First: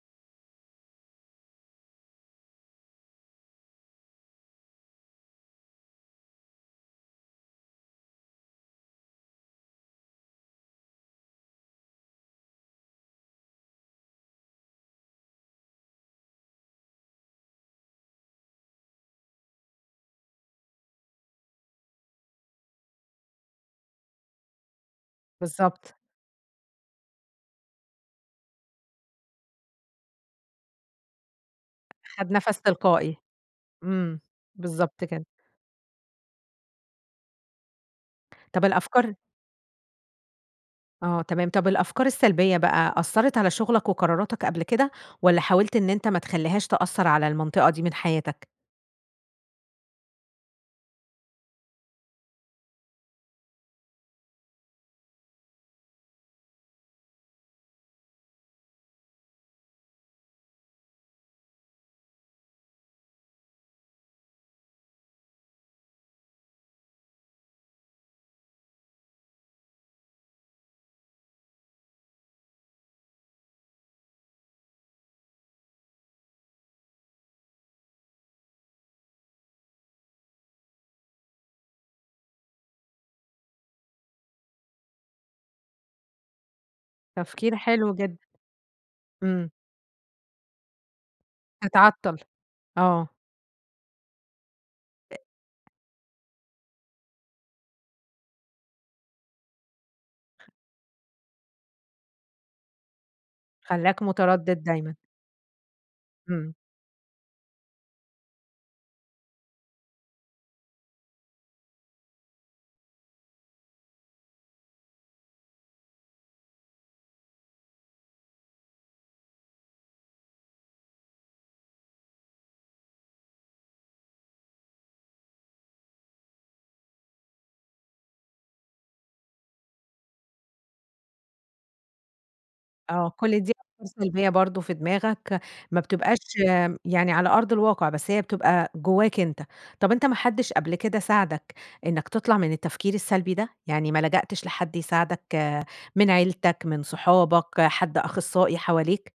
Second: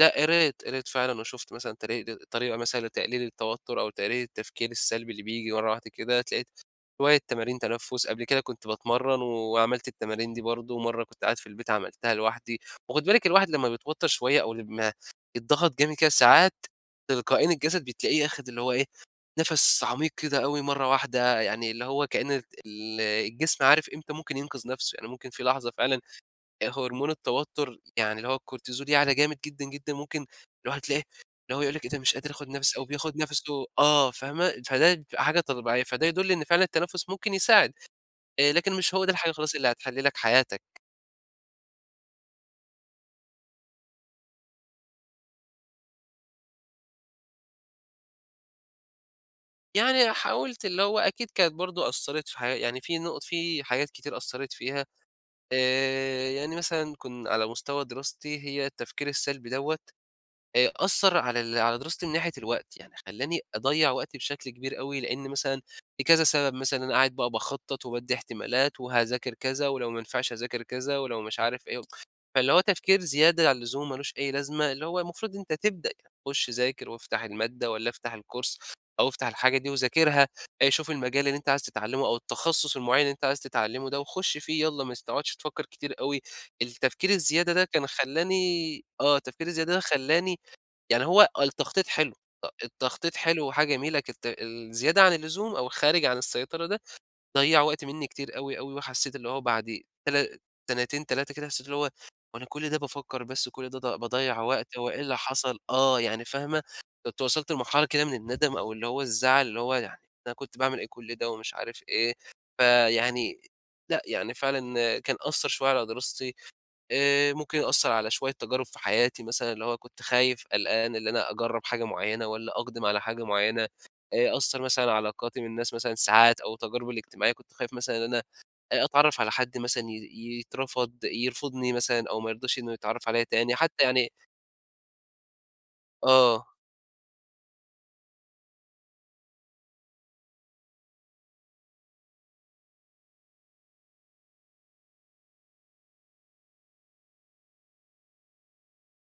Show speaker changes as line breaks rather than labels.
لأ. قريت، قريت فعلًا .وشُفت مثلًا تري د طريقة مثلًا لتقليل التوتر، أو تقليل التفكير السلبي اللي بييجي مرة واحدة كده. اتلاقيت شوية تمارين تنفُس، قبل كده كنت باتمرّن، وعملت التمارين دي برضه، مرّة كنت قاعد في البيت عملتها لوحدي. وخُدي بالِك، الواحد لمّا بيتوتر شوية، أو لمّا يتضغط جامد كده، ساعات، تلقائيًا الجسد بتلاقيه آخد اللي هو إيه، نَفَس عميق كده أوي مرة واحدة. يعني اللي هو كأن رت ال الجسم عارف إمتى ممكن ينقذ نفسه، يعني ممكن في لحظة
بالضبط.
فعلًا، آآ هرمون التوتر يعني اللي هو الكورتيزول يعلى جامد جدًا جدًا. ممكن الواحد تلاقيه اللي هو يقول لِك إيه ده مش
خَد
قادر آخد
نفس
نَفَسي، أو
تلقائي،
بياخد نَفَسه آه
إمم،
فاهمة، فده
بالضبط
بتبقي
كده.
حاجة طبيعية. فده يدل إن فعلًا التنفُس ممكن يساعد. آآ،
طب
لكن مش هو ده
الأفكار
الحاجة خلاص اللي هتحل لك حياتك.
آه تمام، طب الأفكار السلبية بقى أثّرت على شغلك وقراراتك قبل كده، والّا حاولت إن أنت ما تخليهاش تأثر على المنطقة دي من حياتك؟
يعني حاولت، اللي هو أكيد كانت برضه أثرت في حيا يعني في نُقط في حاجات كتير أثرت فيها، آآ، يعني مثلًا كُن على مستوى دراستي، هي التفكير السلبي دَوَّة، آآ أثّر على ال على دراستي من ناحية الوقت. يعني خلّاني أضَّيع وقتي بشكل كبير أوي، لأن مثلًا في كذا سبب، مثلًا أنا قاعد بقى باخطط، وبادي احتمالات، وهاذاكر كذا، ولو ما نفعش أذاكر كذا، ولو مش عارف إيه، فاللي هو تفكير زيادة عن اللزوم، مالوش أي لازمة، اللي هو المفروض أنت تبدأ ك خُش ذاكر وافتح المادة والّا افتح الكورس أو افتح الحاجة دي وذاكرها، آآ شوف المجال اللي أنت عايز تتعلمه، أو التخصص المُعيّن اللي أنت عايز تتعلمه ده، وخُش فيه يالّا، ما س تقعدش تفكر كتير أوي. التفكير الزيادة
تفكير
ده كان
حلو جدًا.
خلّاني آه، التفكير
إمم.
الزيادة ده خلّاني يعني هو آه التخطيط حلو،
تتعطل.
ط
آه.
التخطيط حلو. وحاجة جميلة كت الزيادة عن
[unintelligible]
اللزوم، أو الخارج عن السيطرة ده، ضيّع وقت منّي كتير أوي أوي وحسّيت اللي هو بعد تلا سنتين، 3 كده حسيت اللي هو، هو أنا كل ده بافكر بس وكل ده ض
خلّاك
باضَّيع
مُتردد
وقت؟ هو
دايمًا.
إيه اللي حصل؟ آه، يعني
إمم.
فاهمة؟ كنت وصلت لمرحلة كده من الندم أو اللي هو الزعل اللي هو يعني أنا كنت باعمل إيه كل ده، ومش عارف إيه. فيعني لأ، يعني فعلًا كان أثّر شوية على دراستي، آآ ممكن يأثر على شوية تجارب في حياتي مثلًا اللي هو كنت خايف، قلقان، اللي أنا أجرّب حاجة مُعيّنة والّا أُقدم على حاجة مُعيّنة. آآ أثّر مثلًا علاقاتي من الناس مثلًا ساعات أو تجاربي الإجتماعية كنت خايف مثلًا إن أنا آآ أتعرف على حد مثلًا ي ي يترفض يرفضني مثلًا أو ما يرضاش إنه يتعرف
آه،
عليَّ
كل دي
تاني حتى
أفكار
يعني
سلبية برضه في دماغك، ما بتبقاش
آه.
يعني على أرض الواقع، بس هي بتبقى جواك أنت. طب أنت ما حدش قبل كده ساعدك إنك تطلع من التفكير السلبي ده؟ يعني ما لجأتش لحد يساعدك، من عيلتك، من صحابك، حد أخصائي حواليك؟